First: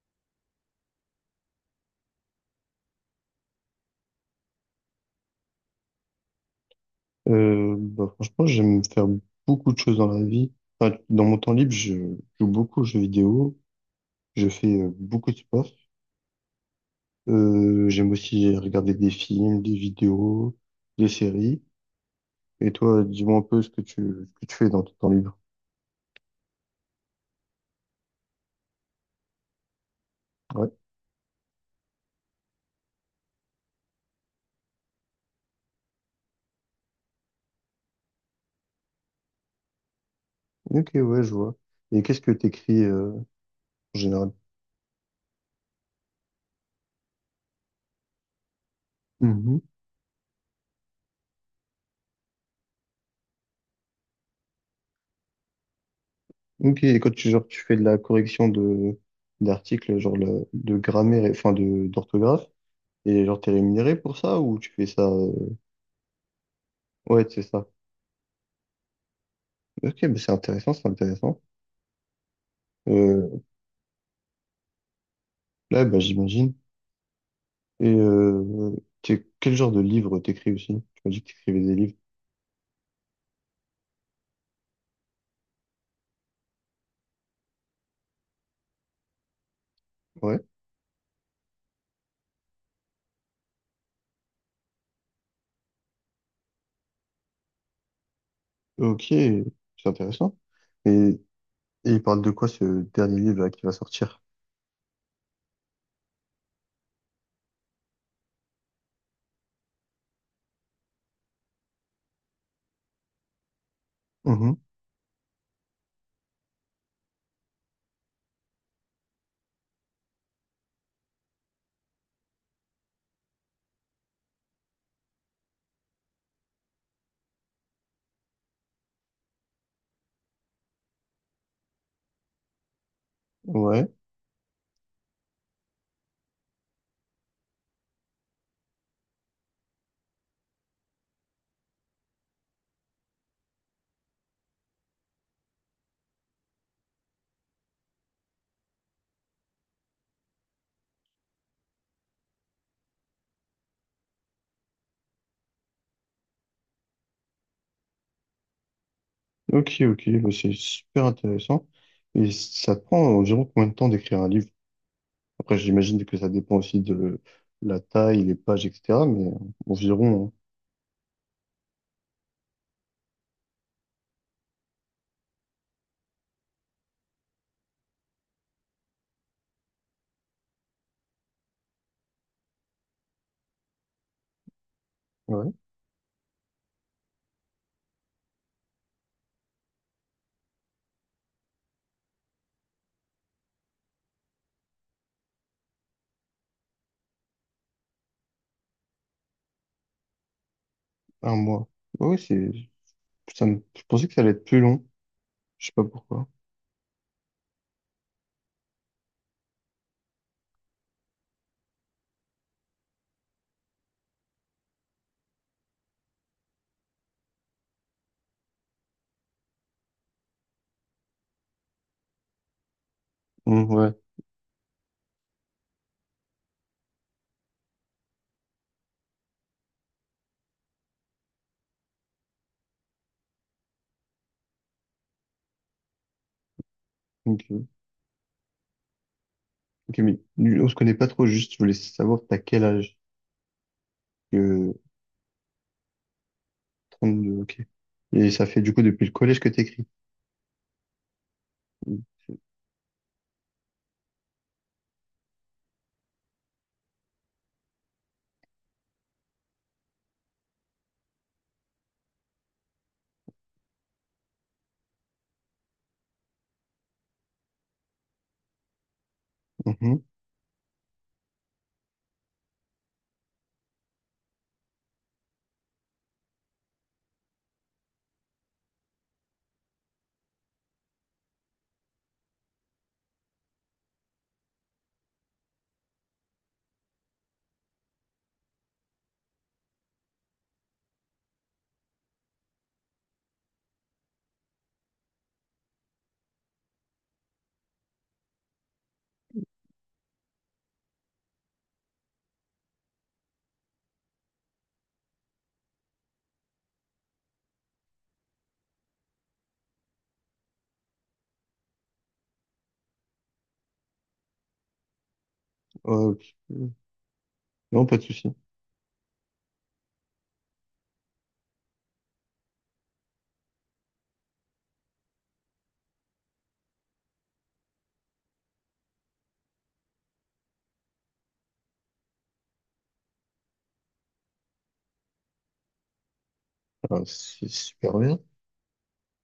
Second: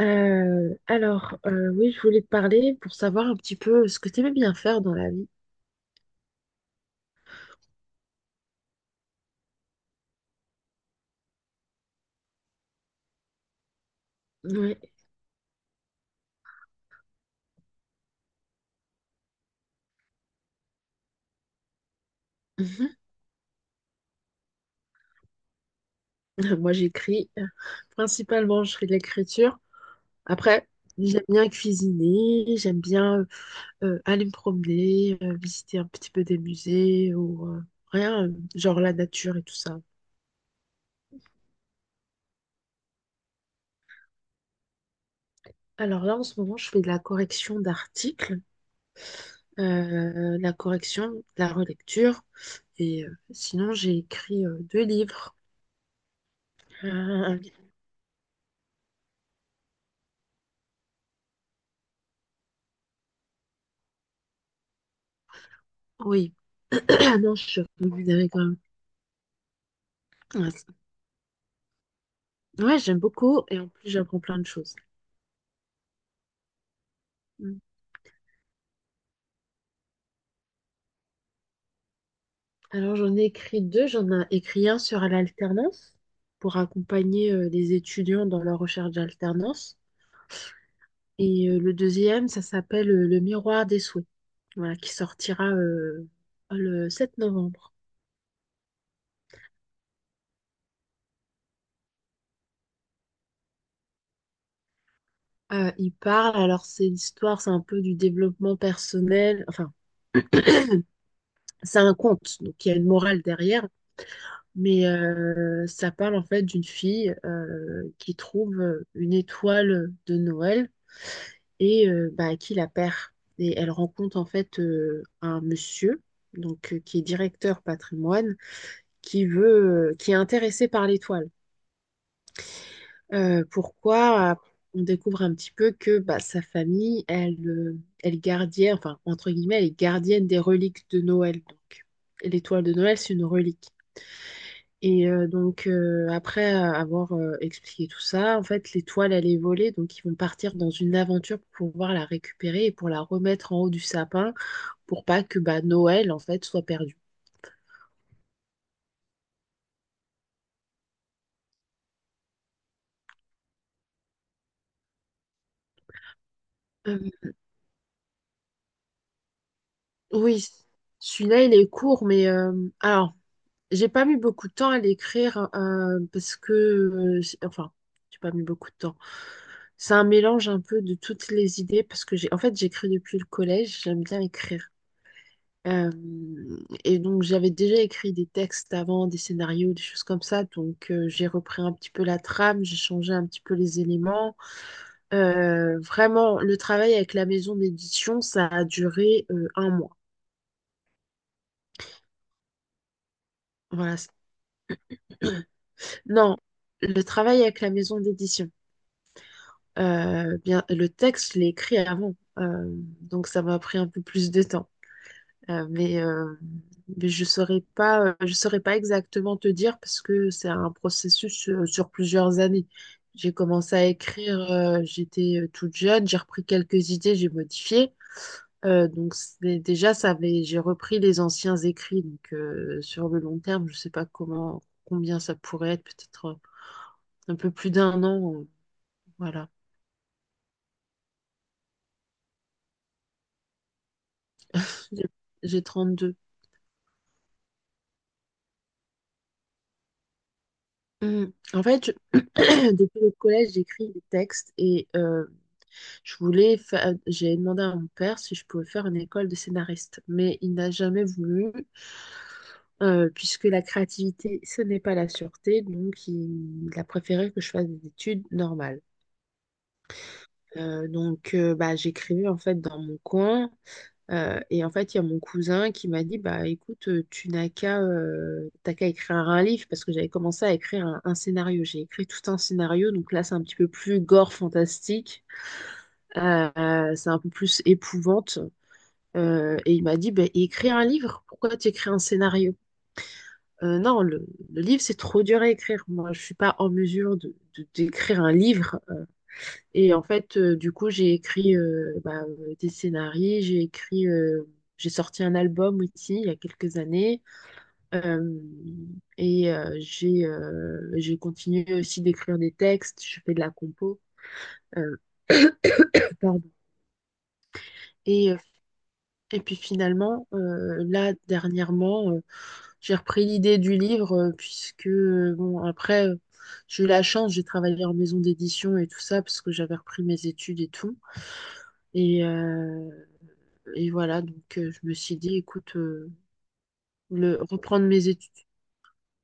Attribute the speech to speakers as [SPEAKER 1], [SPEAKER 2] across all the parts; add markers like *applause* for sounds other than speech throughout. [SPEAKER 1] Oui, je voulais te parler pour savoir un petit peu ce que tu aimais bien faire dans la vie.
[SPEAKER 2] Franchement, j'aime faire beaucoup de choses dans la vie. Enfin, dans mon temps libre, je joue beaucoup aux jeux vidéo, je
[SPEAKER 1] Oui.
[SPEAKER 2] fais beaucoup de sport. J'aime aussi regarder des films, des vidéos, des séries. Et toi,
[SPEAKER 1] *laughs*
[SPEAKER 2] dis-moi un peu ce que ce que tu fais dans ton temps libre.
[SPEAKER 1] Moi, j'écris. Principalement, je fais de l'écriture. Après,
[SPEAKER 2] Ouais.
[SPEAKER 1] j'aime bien cuisiner, j'aime bien aller me promener, visiter un petit peu des musées ou rien, genre la nature et tout ça.
[SPEAKER 2] Ok, ouais, je vois. Et qu'est-ce que t'écris en général?
[SPEAKER 1] Alors là, en ce moment, je fais de la correction d'articles,
[SPEAKER 2] Mhm.
[SPEAKER 1] la correction, la relecture. Et sinon, j'ai écrit deux livres.
[SPEAKER 2] Ok, et quand tu, genre, tu fais de la correction de d'articles, genre de grammaire, enfin de d'orthographe, et genre t'es rémunéré pour ça ou tu fais ça?
[SPEAKER 1] Oui, *clears throat*
[SPEAKER 2] Ouais,
[SPEAKER 1] non,
[SPEAKER 2] c'est
[SPEAKER 1] je suis
[SPEAKER 2] ça.
[SPEAKER 1] rémunérée quand même.
[SPEAKER 2] Ok, mais c'est
[SPEAKER 1] Ouais, c'est-
[SPEAKER 2] intéressant, c'est intéressant.
[SPEAKER 1] ouais, j'aime
[SPEAKER 2] Euh,
[SPEAKER 1] beaucoup et en plus j'apprends plein de choses.
[SPEAKER 2] là, bah, j'imagine.
[SPEAKER 1] Mm.
[SPEAKER 2] Et quel genre de livre t'écris aussi? Tu m'as dit que t'écrivais des livres.
[SPEAKER 1] Alors j'en ai écrit deux, j'en ai écrit un sur l'alternance pour accompagner les étudiants dans leur recherche d'alternance.
[SPEAKER 2] Ouais.
[SPEAKER 1] Et le deuxième, ça s'appelle Le miroir des souhaits, voilà, qui sortira le 7 novembre.
[SPEAKER 2] Ok, c'est intéressant. Et, et il parle de quoi ce dernier livre là, qui va sortir?
[SPEAKER 1] Il parle, alors c'est l'histoire, c'est un peu du développement personnel, enfin c'est un conte, donc il y a une morale derrière.
[SPEAKER 2] Mhm.
[SPEAKER 1] Mais ça parle en fait d'une fille qui trouve une étoile de Noël et bah, qui la perd. Et elle rencontre en fait un monsieur donc qui est directeur patrimoine qui veut qui est intéressé par l'étoile.
[SPEAKER 2] Ouais.
[SPEAKER 1] Pourquoi? On découvre un petit peu que bah, sa famille, elle, elle est gardienne, enfin entre guillemets, elle est gardienne des reliques de Noël. Donc et l'étoile de Noël, c'est une relique. Et donc, après avoir expliqué tout ça, en fait, l'étoile, elle est volée. Donc, ils vont partir dans une aventure pour pouvoir la récupérer et pour la remettre en haut du sapin pour pas que bah, Noël, en fait, soit perdu.
[SPEAKER 2] Ok, ok, bah, c'est super intéressant. Et ça te prend environ combien de temps d'écrire un livre? Après, j'imagine que ça dépend aussi
[SPEAKER 1] Euh,
[SPEAKER 2] de la taille, les pages, etc. Mais environ,
[SPEAKER 1] oui, celui-là, il est court, mais alors, j'ai pas mis beaucoup de temps à l'écrire parce que, c'est- enfin, j'ai pas mis beaucoup de temps. C'est un mélange un peu de toutes les idées parce que j'ai, en fait, j'écris depuis le collège, j'aime bien écrire.
[SPEAKER 2] hein. Ouais.
[SPEAKER 1] Euh, et donc j'avais déjà écrit des textes avant, des scénarios, des choses comme ça. Donc j'ai repris un petit peu la trame, j'ai changé un petit peu les éléments. Vraiment, le travail avec la maison d'édition, ça a duré un mois.
[SPEAKER 2] Un mois. Ouais, c'est, ça je
[SPEAKER 1] Voilà.
[SPEAKER 2] pensais que ça allait être plus long. Je sais pas pourquoi.
[SPEAKER 1] Non, le travail avec la maison d'édition. Bien, le texte, je l'ai écrit avant. Donc ça m'a pris un peu plus de temps. Euh, mais, euh, mais je saurais pas exactement te dire parce que c'est un processus sur plusieurs années. J'ai commencé à
[SPEAKER 2] Ouais,
[SPEAKER 1] écrire, j'étais toute jeune, j'ai repris quelques idées, j'ai modifié. Donc c'est- déjà, ça avait, j'ai repris les anciens écrits. Donc sur le long terme, je sais pas comment, combien ça pourrait être, peut-être un peu
[SPEAKER 2] ok.
[SPEAKER 1] plus d'un an. Voilà.
[SPEAKER 2] Ok, mais on se connaît pas trop, juste je voulais savoir t'as quel âge que
[SPEAKER 1] J'ai j'ai deux.
[SPEAKER 2] deux ok. Et ça fait du coup depuis le collège que t'écris.
[SPEAKER 1] Mm. En fait, *clears throat* depuis le collège, j'écris des textes et j'ai demandé à mon père si je pouvais faire une école de scénariste, mais il n'a jamais voulu, puisque la créativité, ce n'est pas la sûreté, donc il a préféré que je fasse des études normales.
[SPEAKER 2] Mhm.
[SPEAKER 1] Donc, bah, j'écrivais en fait dans mon coin. Et en fait, il y a mon cousin qui m'a dit, bah écoute, tu n'as qu'à t'as qu'à écrire un livre parce que j'avais commencé à écrire un scénario. J'ai écrit tout un scénario, donc là c'est un petit peu plus gore fantastique. C'est un peu plus épouvante. Et il m'a dit, bah écris un livre. Pourquoi tu écris un scénario? Non, le livre c'est trop dur à écrire. Moi, je suis pas en mesure d'écrire un livre. Et en fait, du coup, j'ai écrit des scénarios, j'ai écrit, j'ai sorti un album aussi il y a quelques années. Euh, et j'ai continué aussi d'écrire des textes, je fais de la compo. Euh,
[SPEAKER 2] Ok.
[SPEAKER 1] Pardon.
[SPEAKER 2] Non, pas de
[SPEAKER 1] Et,
[SPEAKER 2] souci.
[SPEAKER 1] euh, et puis finalement, dernièrement, j'ai repris l'idée du livre, puisque, bon, après, j'ai eu la chance, j'ai travaillé en maison d'édition et tout ça, parce que j'avais repris mes études et tout. Et, euh, Et voilà, donc je me suis dit, écoute,
[SPEAKER 2] Ah,
[SPEAKER 1] le,
[SPEAKER 2] c'est
[SPEAKER 1] reprendre
[SPEAKER 2] super
[SPEAKER 1] mes
[SPEAKER 2] bien.
[SPEAKER 1] études.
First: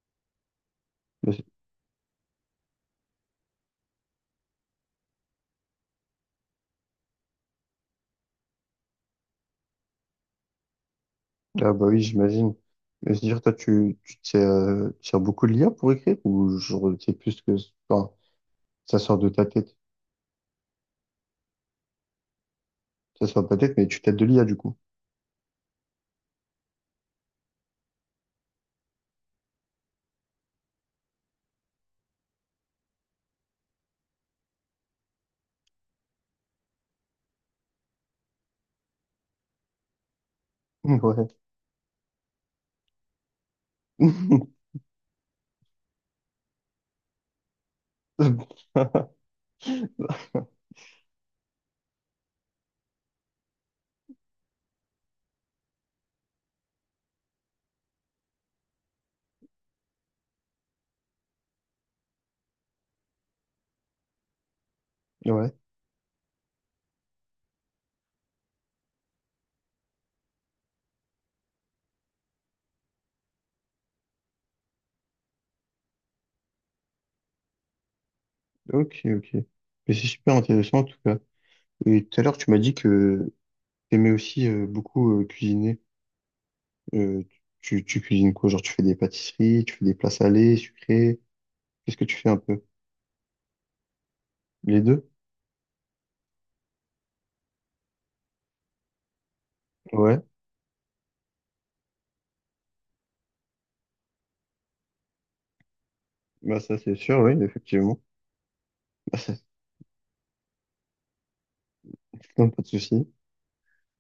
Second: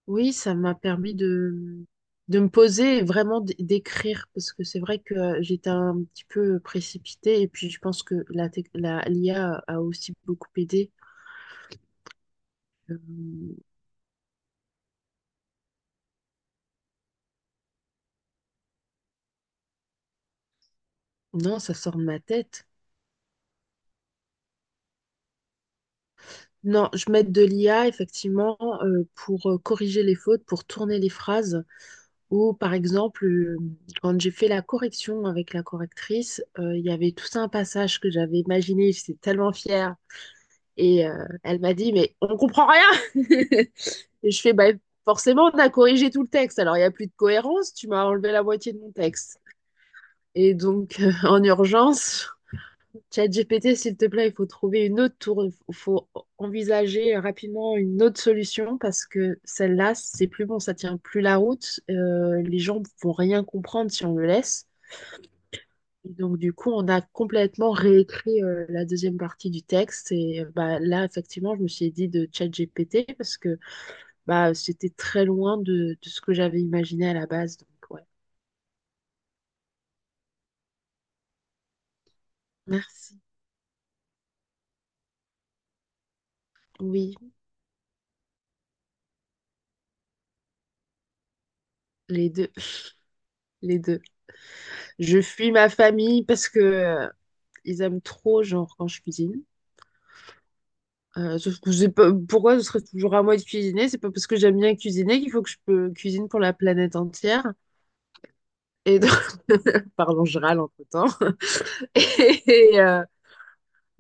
[SPEAKER 1] Oui, ça m'a permis
[SPEAKER 2] Mais-
[SPEAKER 1] de me poser et vraiment d'écrire, parce que c'est vrai que j'étais un petit peu précipitée, et puis je pense que l'IA a aussi beaucoup aidé.
[SPEAKER 2] Ah bah oui, j'imagine. Mais c'est-à-dire, toi,
[SPEAKER 1] Euh,
[SPEAKER 2] tu te sers beaucoup de l'IA pour écrire ou genre, c'est plus que, enfin, ça sort de ta tête.
[SPEAKER 1] non, ça sort de ma tête.
[SPEAKER 2] Ça sort de ta tête, mais tu t'aides de l'IA, du coup.
[SPEAKER 1] Non, je mets de l'IA, effectivement, pour corriger les fautes, pour tourner les phrases. Ou par exemple, quand j'ai fait la correction avec la correctrice, il y avait tout ça un passage que j'avais imaginé, j'étais tellement fière. Et
[SPEAKER 2] Ouais.
[SPEAKER 1] elle m'a dit, mais on comprend rien. *laughs* Et je fais, bah,
[SPEAKER 2] *laughs*
[SPEAKER 1] forcément, on a corrigé tout le texte. Alors, il n'y a plus de cohérence, tu m'as enlevé la moitié de mon texte. Et donc, *laughs* en urgence, ChatGPT, s'il te plaît, il faut trouver une autre tour, il faut envisager rapidement une autre solution parce que celle-là, c'est plus bon, ça tient plus la route. Les gens vont rien comprendre si on le laisse.
[SPEAKER 2] Ouais,
[SPEAKER 1] Et donc, du coup, on a complètement réécrit la deuxième partie du texte. Et là, effectivement, je me suis dit de ChatGPT parce que bah, c'était très loin de ce que j'avais imaginé à la base. Donc, ouais.
[SPEAKER 2] ok, ok. Mais c'est super intéressant, en tout cas. Et tout à l'heure, tu m'as dit
[SPEAKER 1] Merci.
[SPEAKER 2] que t'aimais aussi beaucoup cuisiner.
[SPEAKER 1] Oui,
[SPEAKER 2] Euh, Tu cuisines quoi? Genre, tu fais des pâtisseries, tu fais des plats salés, sucrés. Qu'est-ce que tu
[SPEAKER 1] les
[SPEAKER 2] fais un
[SPEAKER 1] deux.
[SPEAKER 2] peu?
[SPEAKER 1] Les deux.
[SPEAKER 2] Les deux?
[SPEAKER 1] Je fuis ma famille parce que ils aiment trop, genre, quand je cuisine.
[SPEAKER 2] Ouais.
[SPEAKER 1] Sauf que j'ai pas... pourquoi ce serait toujours à moi de cuisiner? C'est pas parce que j'aime bien cuisiner qu'il faut que je peux cuisine pour la
[SPEAKER 2] Bah, ça,
[SPEAKER 1] planète
[SPEAKER 2] c'est sûr, oui,
[SPEAKER 1] entière.
[SPEAKER 2] effectivement.
[SPEAKER 1] Et donc,
[SPEAKER 2] Bah, ça,
[SPEAKER 1] *laughs* pardon, je râle entre-temps. *laughs*
[SPEAKER 2] *laughs* non, pas de
[SPEAKER 1] Et, euh,
[SPEAKER 2] souci.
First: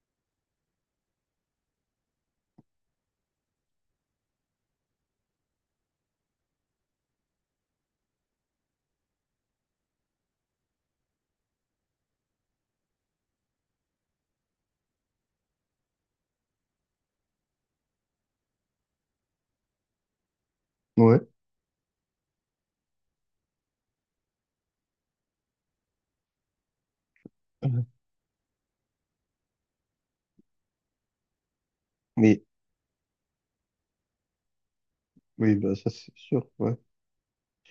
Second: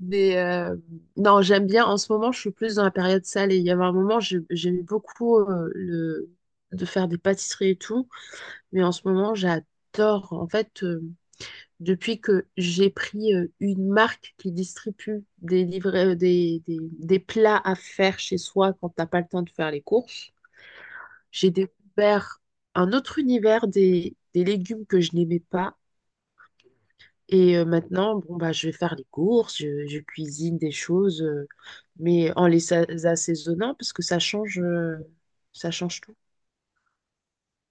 [SPEAKER 1] mais euh, non, j'aime bien. En ce moment, je suis plus dans la période salée. Il y avait un moment, j'aimais beaucoup le... de faire des pâtisseries et tout. Mais en ce moment, j'adore. En fait, depuis que j'ai pris une marque qui distribue des livrets, des plats à faire chez soi quand t'as pas le temps de faire les courses,
[SPEAKER 2] Ouais.
[SPEAKER 1] j'ai découvert un autre univers des légumes que je n'aimais pas. Et maintenant, bon, bah, je vais faire les courses, je cuisine des choses, mais
[SPEAKER 2] Mais,
[SPEAKER 1] en les assaisonnant parce que
[SPEAKER 2] oui,
[SPEAKER 1] ça
[SPEAKER 2] bah, ça,
[SPEAKER 1] change
[SPEAKER 2] c'est
[SPEAKER 1] tout.
[SPEAKER 2] sûr, ouais.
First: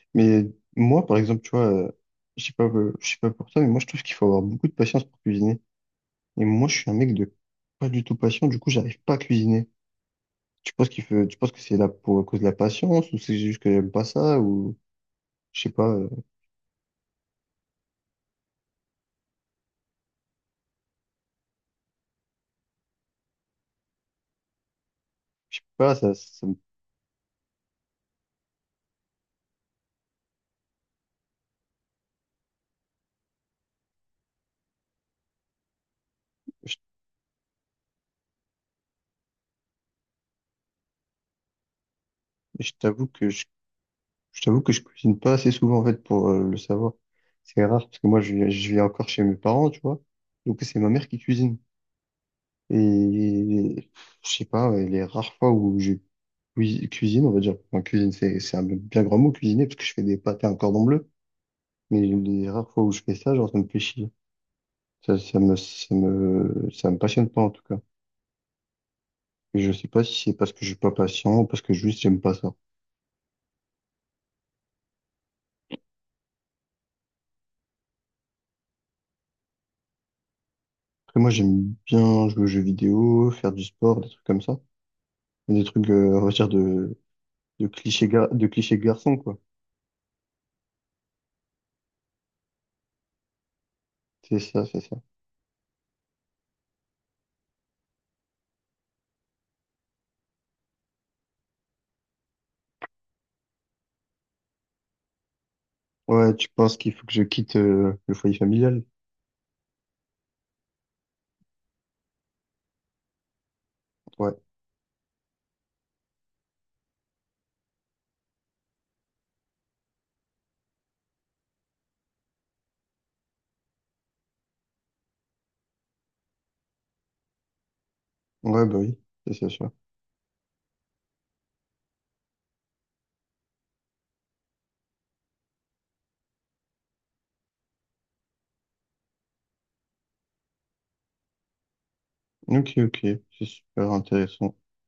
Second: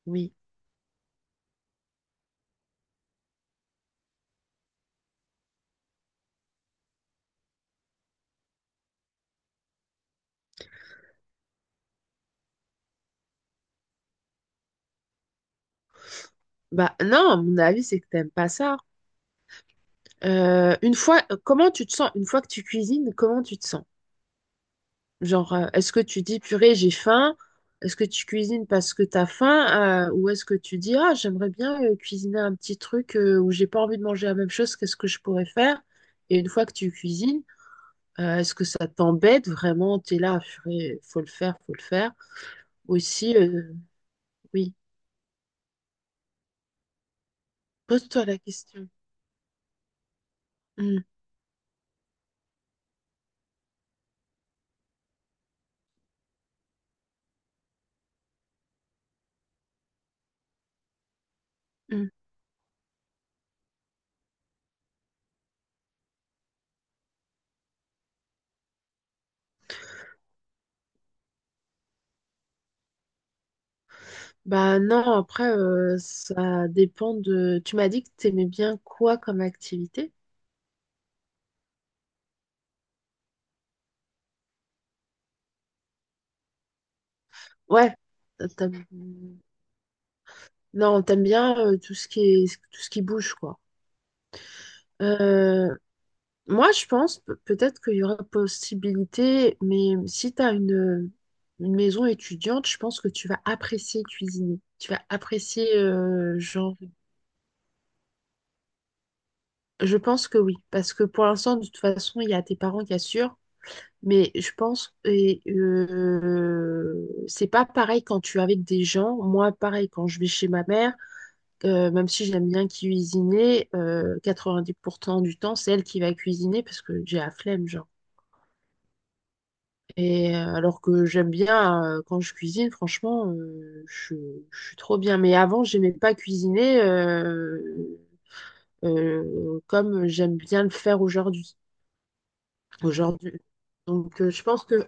[SPEAKER 1] Oui.
[SPEAKER 2] Mais moi, par exemple, tu vois, je sais pas pour toi, mais moi, je trouve qu'il faut avoir beaucoup de patience pour cuisiner. Et moi, je suis un mec de pas du tout patient, du coup, j'arrive pas à cuisiner. Tu penses tu penses que c'est là pour à cause de la patience ou c'est juste que j'aime pas ça ou je sais pas,
[SPEAKER 1] Bah non, à mon avis, c'est que t'aimes pas ça. Comment tu te sens? Une fois que tu cuisines, comment tu te sens? Genre,
[SPEAKER 2] je sais
[SPEAKER 1] est-ce
[SPEAKER 2] pas,
[SPEAKER 1] que
[SPEAKER 2] ça,
[SPEAKER 1] tu dis,
[SPEAKER 2] ça me-
[SPEAKER 1] purée, j'ai faim? Est-ce que tu cuisines parce que t'as faim? Ou est-ce que tu dis, ah, j'aimerais bien cuisiner un petit truc où j'ai pas envie de manger la même chose, qu'est-ce que je pourrais faire? Et une fois
[SPEAKER 2] je,
[SPEAKER 1] que tu cuisines, est-ce que ça t'embête vraiment? T'es là, purée, faut le faire, faut le faire.
[SPEAKER 2] je t'avoue que
[SPEAKER 1] Aussi,
[SPEAKER 2] je,
[SPEAKER 1] euh,
[SPEAKER 2] je t'avoue que
[SPEAKER 1] oui,
[SPEAKER 2] je cuisine pas assez souvent en fait pour le savoir. C'est rare parce que
[SPEAKER 1] pose-toi la
[SPEAKER 2] je vis
[SPEAKER 1] question.
[SPEAKER 2] encore chez mes parents, tu vois. Donc c'est ma
[SPEAKER 1] Mm,
[SPEAKER 2] mère qui cuisine et je sais pas, ouais, les rares fois où je cuisine, on va dire, enfin, cuisine c'est un bien grand mot cuisiner parce que je fais des pâtes à un cordon bleu, mais
[SPEAKER 1] mm.
[SPEAKER 2] les rares fois où je fais ça, genre ça me fait chier. Ça, ça me passionne pas en tout cas. Je sais pas si c'est parce que je suis pas patient ou parce que juste j'aime pas ça.
[SPEAKER 1] Bah non, après, ça dépend de... Tu m'as dit que t'aimais bien quoi comme activité?
[SPEAKER 2] Après, moi, j'aime bien jouer aux jeux vidéo, faire du sport, des trucs comme ça. Des trucs, on va dire,
[SPEAKER 1] Ouais,
[SPEAKER 2] de
[SPEAKER 1] t'as- t'as-
[SPEAKER 2] clichés garçons, quoi.
[SPEAKER 1] Non, t'aimes bien tout ce qui est, tout ce qui bouge, quoi.
[SPEAKER 2] C'est ça, c'est ça.
[SPEAKER 1] Euh, Moi, je pense peut-être qu'il y aura possibilité, mais si t'as une maison étudiante, je pense que tu vas apprécier cuisiner. Tu vas apprécier,
[SPEAKER 2] Ouais, tu penses
[SPEAKER 1] genre,
[SPEAKER 2] qu'il faut que je quitte, le foyer familial?
[SPEAKER 1] je pense que oui, parce que pour l'instant, de toute façon, il y a tes parents qui assurent, mais
[SPEAKER 2] Ouais.
[SPEAKER 1] je pense, et c'est pas pareil quand tu es avec des gens. Moi, pareil, quand je vais chez ma mère. Même si j'aime bien cuisiner, 90% du temps, c'est elle qui va cuisiner parce que j'ai la flemme, genre.
[SPEAKER 2] Ouais, bah oui, ça.
[SPEAKER 1] Et alors que j'aime bien quand je cuisine, franchement, je suis trop bien. Mais avant, j'aimais pas cuisiner comme j'aime bien le faire aujourd'hui.
[SPEAKER 2] Ok, ok.
[SPEAKER 1] Aujourd'hui.
[SPEAKER 2] C'est super
[SPEAKER 1] Donc, je
[SPEAKER 2] intéressant.
[SPEAKER 1] pense que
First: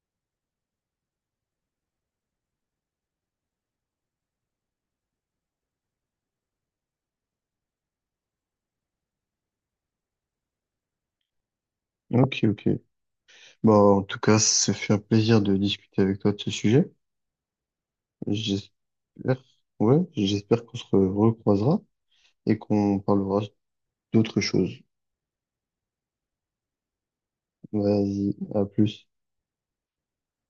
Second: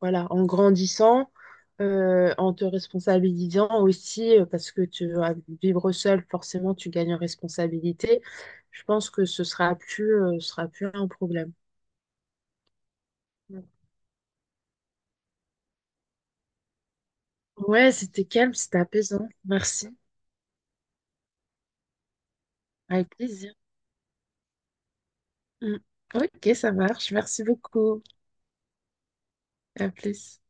[SPEAKER 1] voilà, en grandissant, en te responsabilisant aussi, parce que tu vas vivre seul, forcément, tu gagnes en responsabilité. Je pense que ce sera plus un problème.
[SPEAKER 2] Ok, ok.
[SPEAKER 1] Mm.
[SPEAKER 2] Bon, en tout cas, ça fait un plaisir de discuter avec toi de ce sujet.
[SPEAKER 1] Ouais, c'était calme, c'était apaisant.
[SPEAKER 2] J'espère,
[SPEAKER 1] Merci.
[SPEAKER 2] ouais, j'espère qu'on se recroisera et qu'on
[SPEAKER 1] Avec
[SPEAKER 2] parlera
[SPEAKER 1] plaisir.
[SPEAKER 2] d'autres choses.
[SPEAKER 1] Mm. Ok, ça marche. Merci beaucoup.
[SPEAKER 2] Vas-y, à plus.
[SPEAKER 1] À plus.